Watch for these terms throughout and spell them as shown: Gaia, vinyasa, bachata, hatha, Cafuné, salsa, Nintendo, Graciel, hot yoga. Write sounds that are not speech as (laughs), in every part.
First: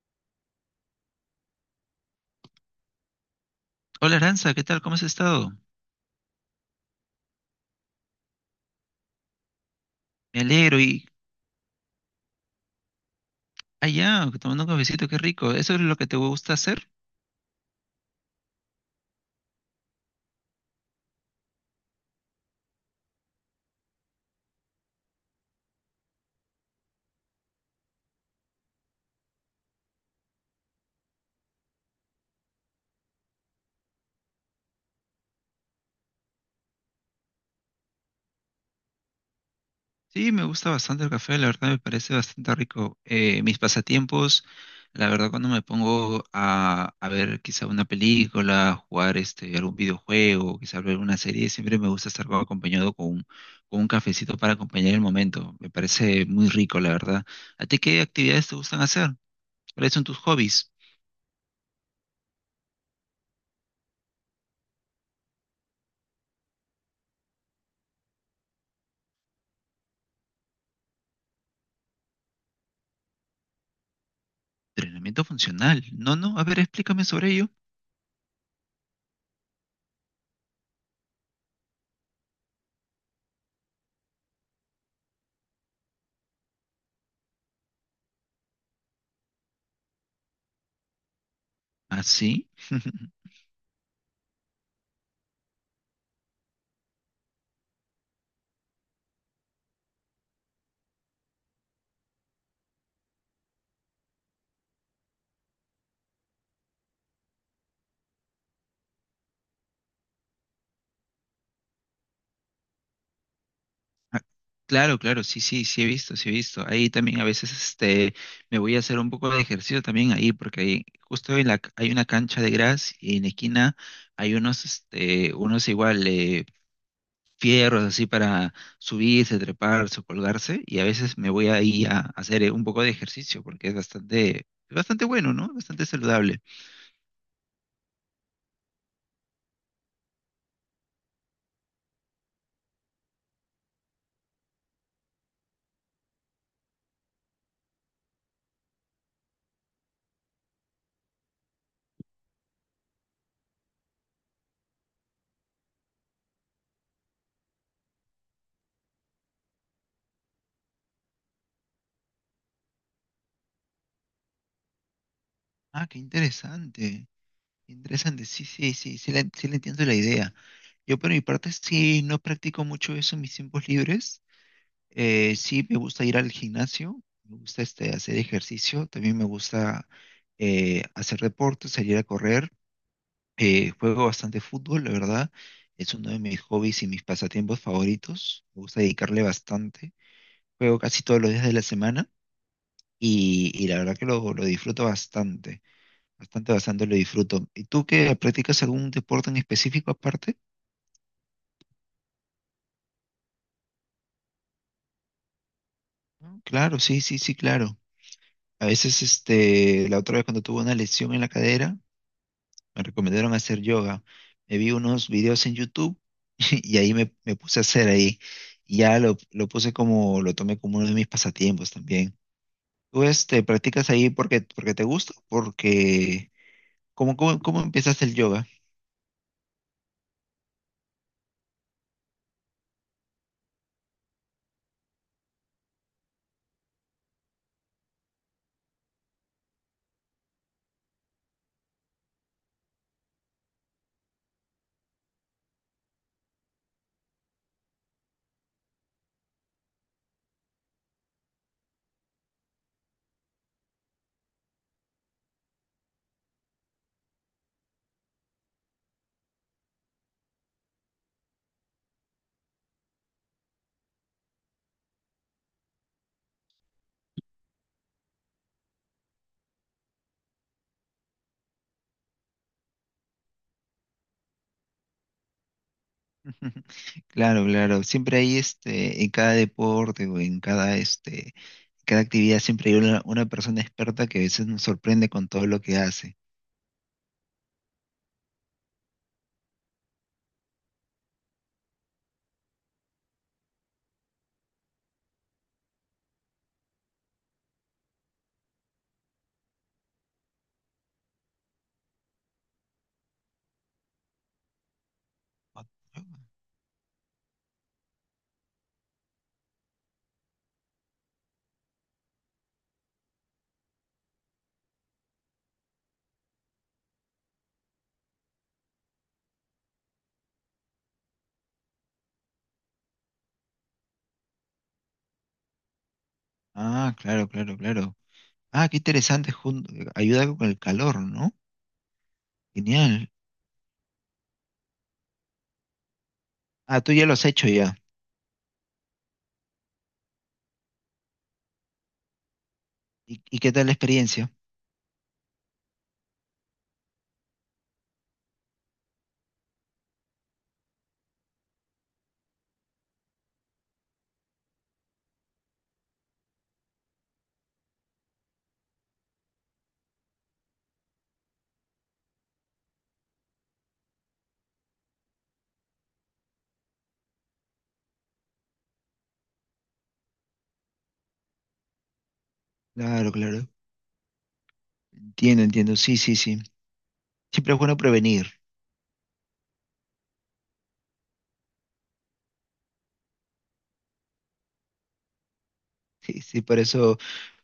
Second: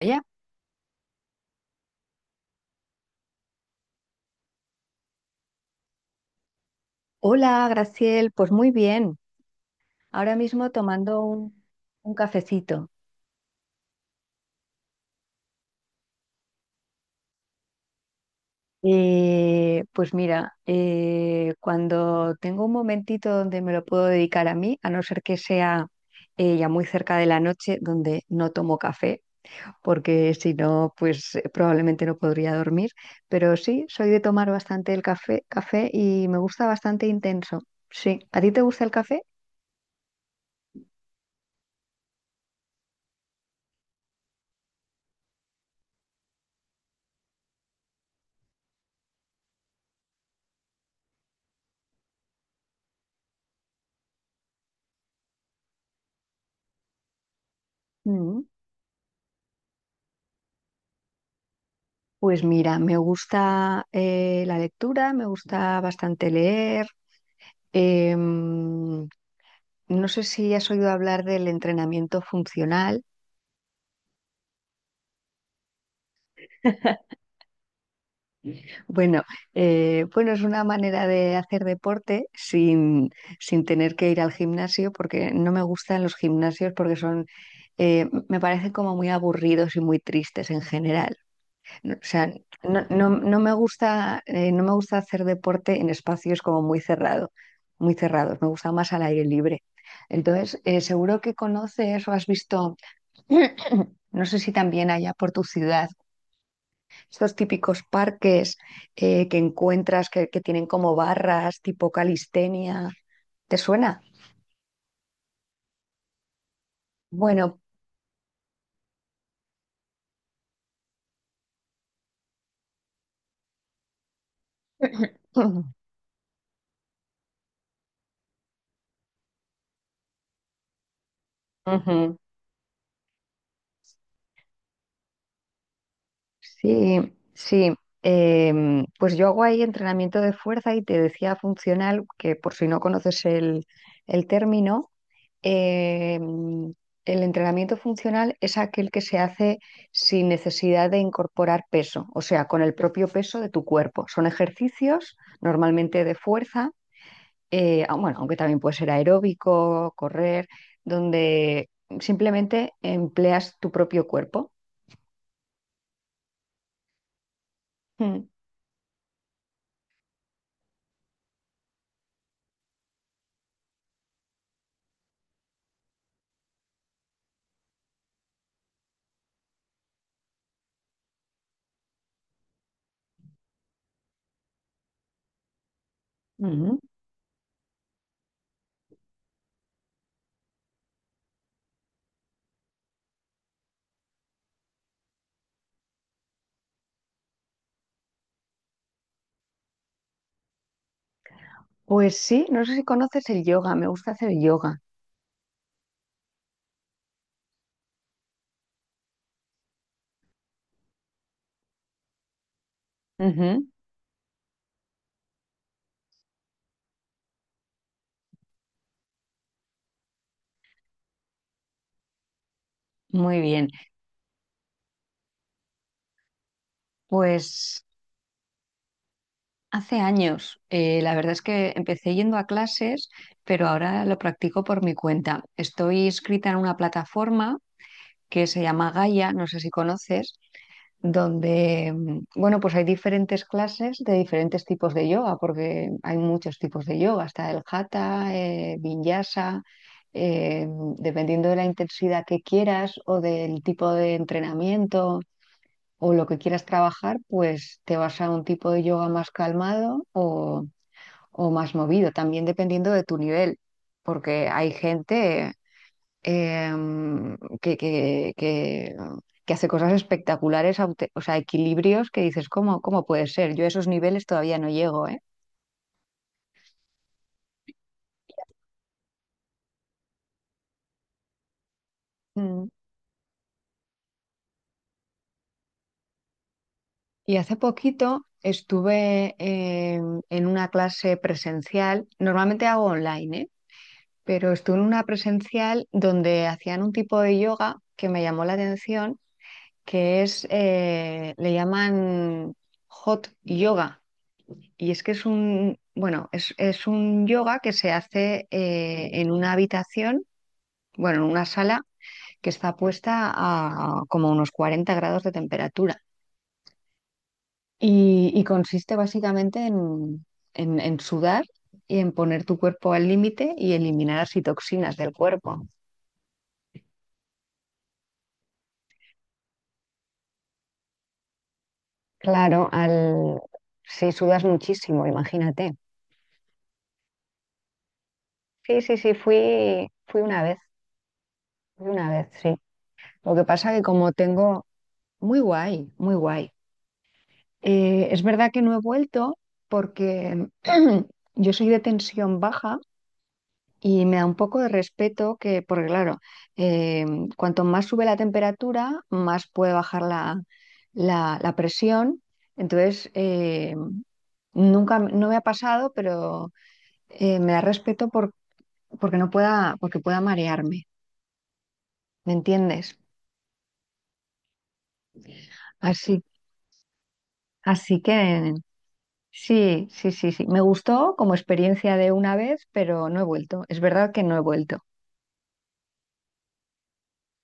Ella. Hola Aranza, ¿qué tal? ¿Cómo has estado? Hola, Graciel, pues muy bien. Ahora Me mismo alegro y tomando un cafecito. allá, tomando un cafecito, qué rico. ¿Eso es lo que te gusta hacer? Pues mira, cuando tengo un momentito donde me lo puedo dedicar a mí, a no ser que sea ya muy cerca de la noche donde no tomo café, porque si no, pues probablemente no podría dormir. Pero sí, soy de tomar bastante el café, café y me gusta bastante intenso. Sí, ¿a ti te gusta el café? Sí, me gusta bastante el café, la verdad me parece bastante rico. Mis pasatiempos, la verdad cuando me pongo a ver quizá una película, jugar este, algún videojuego, quizá ver una serie, siempre me gusta estar acompañado con un cafecito para acompañar el momento. Me parece muy rico, la verdad. ¿A ti qué Mm. actividades te gustan hacer? ¿Cuáles son tus hobbies? Pues mira, me gusta la lectura, me gusta bastante leer. em, no sé si has oído hablar del entrenamiento funcional. Entrenamiento funcional. No, no, a ver, explícame sobre ello. Bueno, bueno, es una manera de hacer deporte sin tener que ir al gimnasio, porque no me gustan los gimnasios porque son, me parecen como muy aburridos y muy tristes en general. O ¿Ah, sea, sí? (laughs) No me gusta, no me gusta hacer deporte en espacios como muy muy cerrados. Me gusta más al aire libre. Entonces, seguro que conoces o has visto, (clears throat) no sé si también allá por tu ciudad, estos típicos parques que encuentras que tienen como barras tipo calistenia. ¿Te suena? Ah, claro, claro, sí, sí, sí he visto, sí he visto. Ahí también a veces Bueno, me voy a hacer un poco de ejercicio también ahí, porque ahí, justo hay una cancha de gras y en la esquina hay unos, este, unos (clears throat) igual fierros así para subirse, treparse o colgarse, y a veces me voy ahí a ujú. hacer un poco de ejercicio, porque es bastante, bastante bueno, ¿no? Bastante saludable. Sí, sí. Pues yo hago ahí entrenamiento de fuerza y te decía funcional, que por si no conoces el término, em, el entrenamiento funcional es aquel que se hace sin necesidad de incorporar peso, o sea, con el propio peso de tu cuerpo. Son ejercicios normalmente de fuerza, bueno, aunque también puede ser aeróbico, correr, donde simplemente empleas tu propio cuerpo. Ah, qué interesante. Interesante, sí, sí, sí, sí le entiendo la idea. Yo por mi parte sí no practico mucho eso en mis tiempos libres. Sí me gusta ir al gimnasio, me gusta este, hacer ejercicio, también me gusta hacer deporte, salir a correr. Juego bastante fútbol, la verdad. Es uno de mis Mm. hobbies y mis pasatiempos favoritos. Me gusta dedicarle bastante. Juego casi todos los días de la semana y la verdad que lo disfruto bastante. Bastante, bastante lo disfruto. ¿Y tú qué practicas algún deporte en específico aparte? Pues sí, no sé si conoces el yoga, me gusta hacer yoga. Mm, claro, sí, sí, sí, claro. A veces, este, la otra vez cuando tuve una lesión en la cadera, me recomendaron hacer Ujú, yoga. Me vi unos videos en YouTube (laughs) y ahí me puse a hacer ahí. Y ya lo puse como, lo tomé como uno de mis pasatiempos también. ¿Tú, muy este, bien. practicas ahí porque, porque te gusta? Porque, ¿cómo, cómo, cómo Pues empezaste el yoga? hace años, la verdad es que empecé yendo a clases, pero ahora lo practico por mi cuenta. Estoy inscrita en una plataforma que se llama Gaia, no sé si conoces. Donde, mm, bueno, pues hay diferentes clases de diferentes tipos de yoga, porque hay muchos tipos de yoga, está el hatha, vinyasa, eh, dependiendo de la intensidad que quieras o del tipo de entrenamiento o lo que quieras trabajar, pues te vas a un tipo de yoga más calmado o más movido, también dependiendo de tu nivel, porque hay gente em, que, que, que- que hace cosas espectaculares, o sea, equilibrios que dices, ¿ cómo puede ser? Yo a esos niveles todavía no llego, ¿eh? (laughs) Claro, claro. Siempre hay este, en cada deporte o en cada este, cada actividad Mm. siempre hay una persona experta que a veces nos sorprende con todo lo que hace. Y hace poquito estuve en una clase presencial, normalmente hago online, ¿eh? Pero estuve en una presencial donde hacían un tipo de yoga que me llamó la atención, le llaman hot yoga. Y es que es un, bueno, es un yoga que se hace en una habitación, bueno, en una sala que está puesta a como unos 40 grados de temperatura. Y consiste básicamente en, en sudar y en poner tu cuerpo al límite y eliminar así toxinas del cuerpo. Ah, claro, claro, claro. Ah, qué interesante. Ayuda con el calor, ¿no? Claro, Genial. al... Sí, sudas muchísimo, imagínate. Ah, tú ya lo has hecho ya. Sí, sí, sí, fui una vez, sí. Lo Y que qué tal pasa la que como experiencia? tengo, muy guay, muy guay. Es verdad que no he vuelto porque (clears throat) yo soy de tensión baja y me da un poco de respeto porque claro, eh, cuanto más sube la temperatura, más puede bajar la presión. Entonces, nunca, no me ha pasado, pero me da respeto porque no pueda, porque pueda marearme, ¿me entiendes? Claro, claro. Entiendo, entiendo. Sí, sí, Así, sí. Siempre es bueno así prevenir. que sí, sí, sí, sí. Me gustó como experiencia de una vez, pero no he vuelto. Es verdad que no he vuelto. Sí, sí,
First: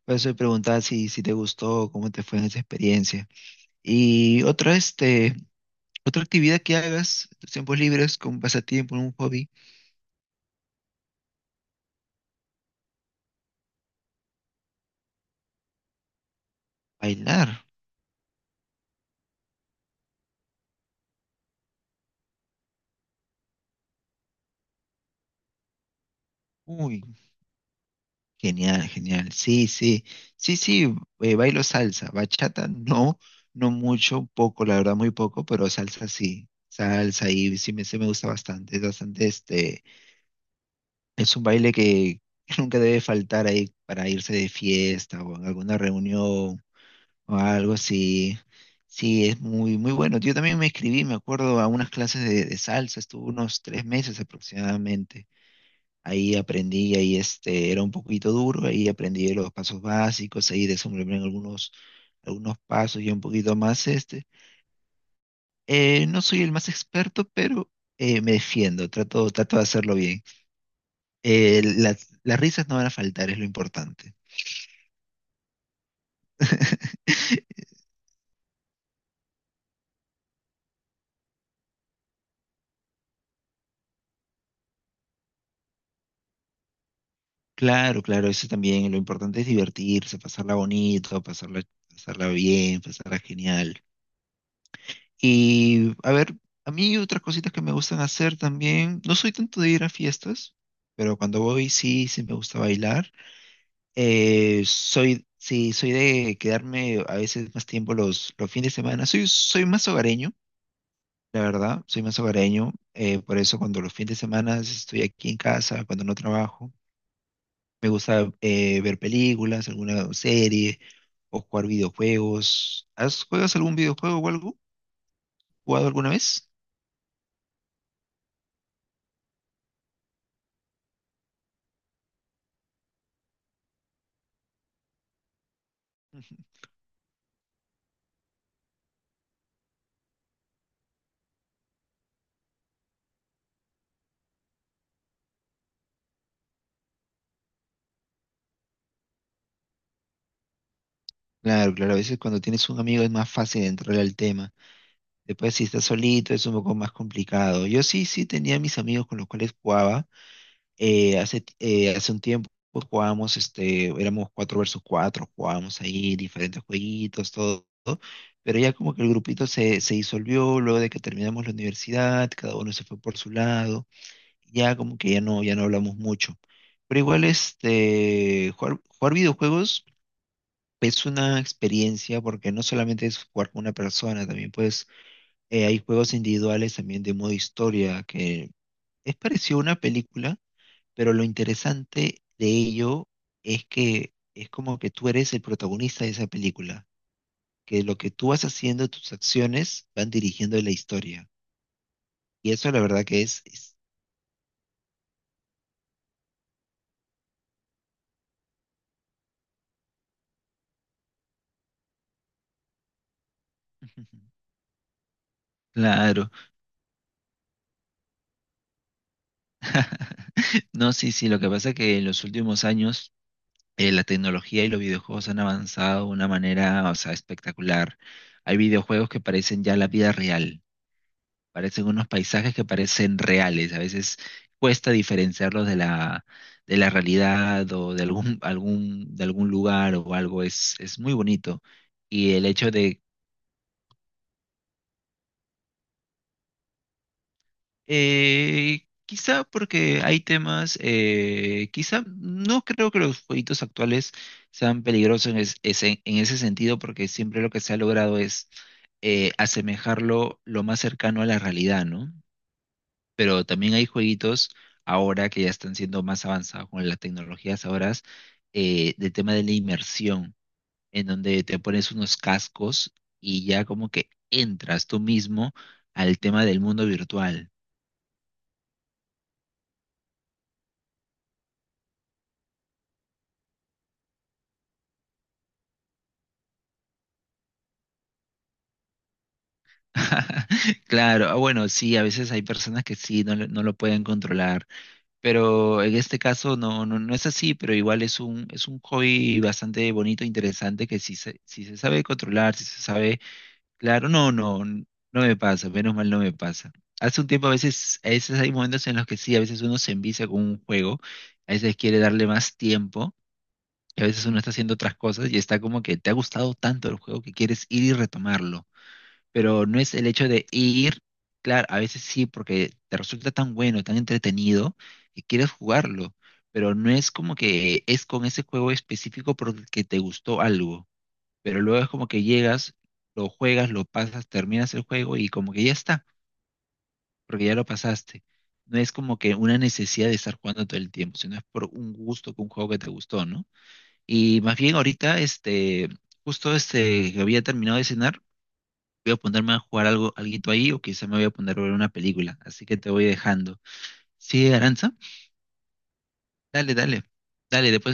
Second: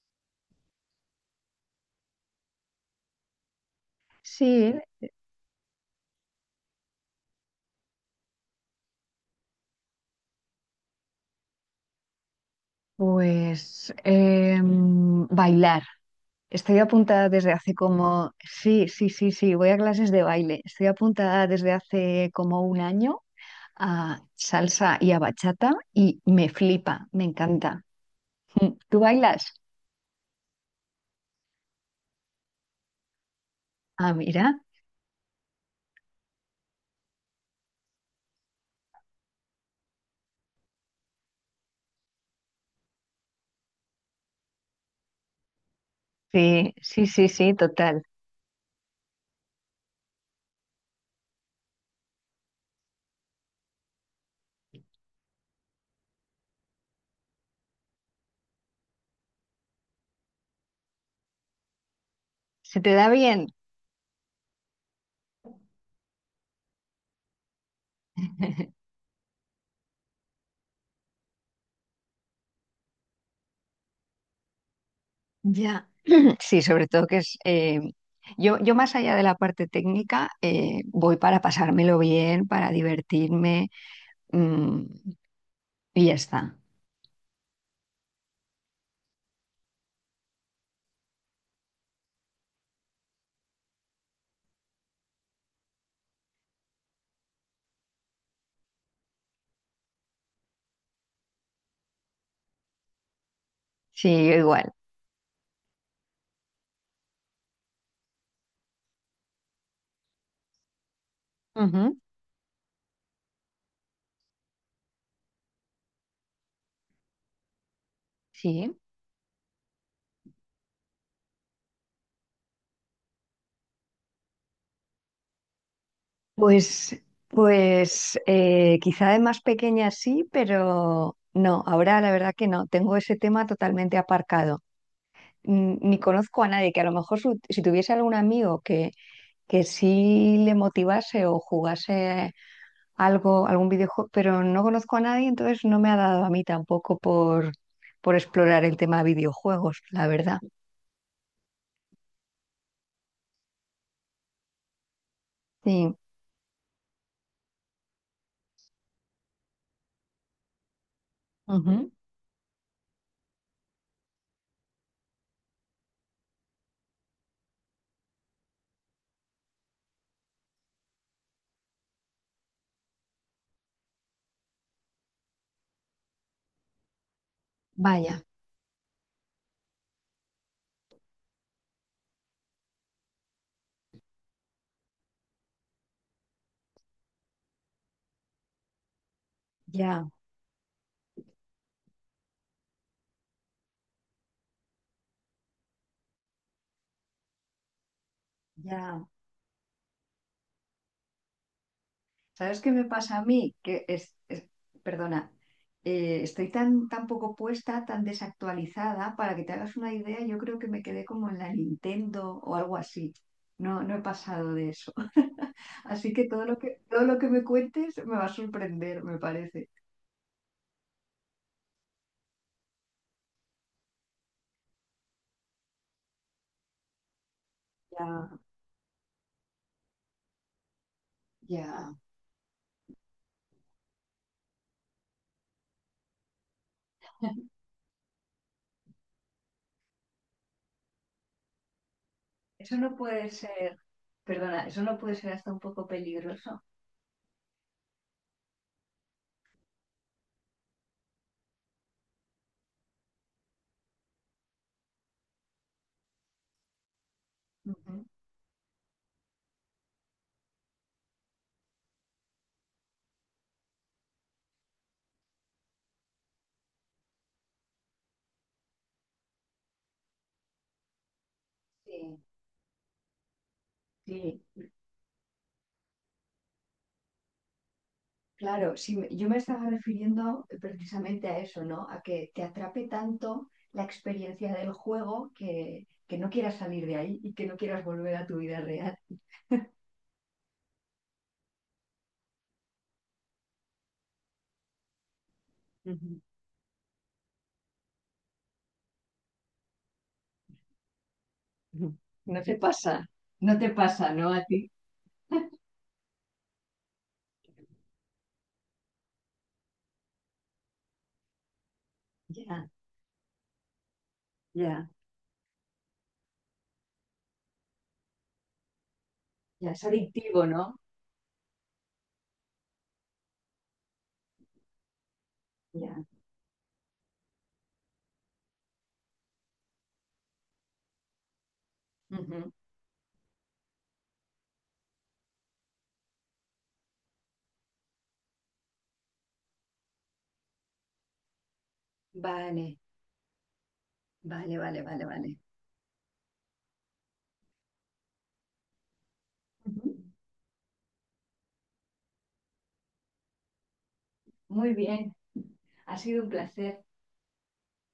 por eso te preguntaba si, si te gustó, cómo te fue en esa experiencia. Y Sí, otra, este. Otra actividad que hagas, en tus tiempos libres, con pasatiempo, un hobby, pues bailar. Estoy apuntada desde bailar. hace como, sí, sí, sí, sí, voy a clases de baile. Estoy apuntada desde hace como un año a salsa y a bachata y me Uy, flipa, me encanta. Mm, genial, ¿tú genial. bailas? Sí, sí, sí, sí, bailo salsa. Bachata, no, no Ah, mucho, mira. poco, la verdad, muy poco, pero salsa sí. Salsa y sí sí me gusta bastante, es bastante este, es un baile que (laughs) nunca debe faltar ahí para irse de fiesta o en alguna reunión Sí, sí, sí, o sí, algo total. así. Sí, es muy, muy bueno. Yo también me inscribí, me acuerdo, a unas clases de salsa, estuve unos 3 meses aproximadamente. Ahí aprendí, ahí este, era un poquito duro, ahí aprendí los pasos básicos, ahí desenvolví en algunos, algunos ¿Se te pasos da y un bien? poquito más este. No soy el más experto, pero me (laughs) defiendo, trato, trato de hacerlo bien. Las risas no van a faltar, es lo importante. Ya, (clears throat) sí, sobre todo que es... (laughs) yo más allá de la parte técnica, voy para pasármelo bien, para divertirme, mm, y ya está. Claro, claro, eso también. Lo importante es divertirse, pasarla bonito, pasarla, pasarla bien, pasarla genial. Y a ver, a mí otras cositas que me gustan hacer también. No soy tanto de ir a fiestas, pero cuando voy sí, sí me gusta bailar. Sí, yo igual. Sí, soy de quedarme a veces más tiempo los fines de semana. Soy más hogareño, la verdad, Ujú, soy más hogareño. Por eso cuando los fines de semana estoy aquí en casa, cuando no trabajo. Me gusta sí. Ver películas, alguna serie o jugar videojuegos. ¿Has, juegas algún videojuego o algo? ¿Jugado alguna vez? Pues, pues quizá de más pequeña sí, pero no, ahora la verdad que no, tengo ese tema totalmente aparcado. Mm, ni Ujú. conozco a nadie que a lo mejor si tuviese algún amigo que sí le motivase o jugase algo, algún videojuego, pero no conozco a nadie, entonces no me ha dado a mí tampoco por explorar el tema de videojuegos, la verdad. Claro, claro, a veces cuando tienes un amigo es más fácil entrar al tema. Después si estás Sí, solito es un poco más complicado. Yo sí, sí tenía mis amigos con los cuales jugaba. Ujú. Hace un tiempo pues, jugábamos, este, éramos 4 versus 4. Jugábamos ahí diferentes jueguitos, todo. Pero ya como que el grupito se disolvió luego de que terminamos la universidad, cada uno se fue por su lado. Ya como que ya no, ya no hablamos mucho. Pero igual Vaya, este, jugar, jugar videojuegos es una experiencia porque no solamente es jugar con una persona, también pues hay juegos individuales también de modo historia que es parecido a una ya, película, pero lo interesante de ello es que es como que tú eres el protagonista de esa película, que lo que tú vas haciendo, ya. tus acciones van dirigiendo la historia. Y ¿Sabes qué eso la me verdad pasa que a mí? es- Perdona, estoy tan, tan poco puesta, tan desactualizada, para que te hagas una idea, yo creo que me quedé como en la Nintendo o algo así. No, no he (laughs) pasado de eso. (laughs) Así que Claro. todo lo que, todo lo que me cuentes me va a sorprender, me parece. No, sí, sí, lo que pasa es que en los últimos años la tecnología y los videojuegos han avanzado de una manera, o sea, espectacular. Ya, Hay videojuegos que parecen ya la vida real, parecen ya. unos paisajes que parecen reales. A veces cuesta diferenciarlos de la realidad o de algún, algún, de algún lugar o algo. Es muy bonito. Y el hecho Eso no de puede ser, perdona, eso no puede ser hasta un poco peligroso. Quizá porque hay temas, quizá no creo que los jueguitos actuales sean peligrosos ese, en ese sentido, porque siempre lo que se ha Ujú. logrado es asemejarlo lo más cercano a la realidad, ¿no? Pero también hay jueguitos ahora que ya están siendo más avanzados con las tecnologías ahora, del tema de la inmersión, en donde te Sí, pones unos cascos y ya como que sí, entras tú mismo al tema del mundo virtual. claro, sí, yo me estaba refiriendo precisamente a eso, ¿no? A que te atrape tanto la experiencia del juego que no quieras salir de ahí y que no quieras volver a tu vida real. (laughs) Claro, ah, bueno, sí, a veces hay personas que sí, no, no lo pueden controlar, pero en este Ujú, caso no, no, no es así, pero igual es un hobby bastante bonito, interesante, que si se, si se ujú. sabe No te controlar, si se pasa, sabe, no te claro, pasa, no, ¿no? A no, ti. No me pasa, menos mal no me pasa. Hace un tiempo a veces hay momentos en los que sí, a veces uno se envicia con un juego, a veces quiere darle más Ya, tiempo, y a veces uno está haciendo ya, otras cosas y está como que te ha gustado tanto el juego que quieres ir y retomarlo, pero ya, no es es el hecho adictivo, de ¿no? ir, claro, a veces sí, porque te resulta tan bueno, tan entretenido, que quieres Ya. jugarlo, pero no es como que es con ese juego específico porque te gustó algo, pero luego es como que Ujú. llegas, lo juegas, lo pasas, terminas el juego y como que ya está, porque ya lo pasaste. No es como que una necesidad de estar jugando todo el tiempo, sino es por un gusto, con un juego Vale, que te gustó, ¿no? Y más vale, bien vale, vale, ahorita, vale. este, justo este, que había terminado de cenar, voy a ponerme a jugar Ujú. algo, alguito ahí o quizá me voy a poner a ver una película. Así que te voy dejando. Sí, Muy Aranza, bien, ha sido un dale, placer. dale, dale,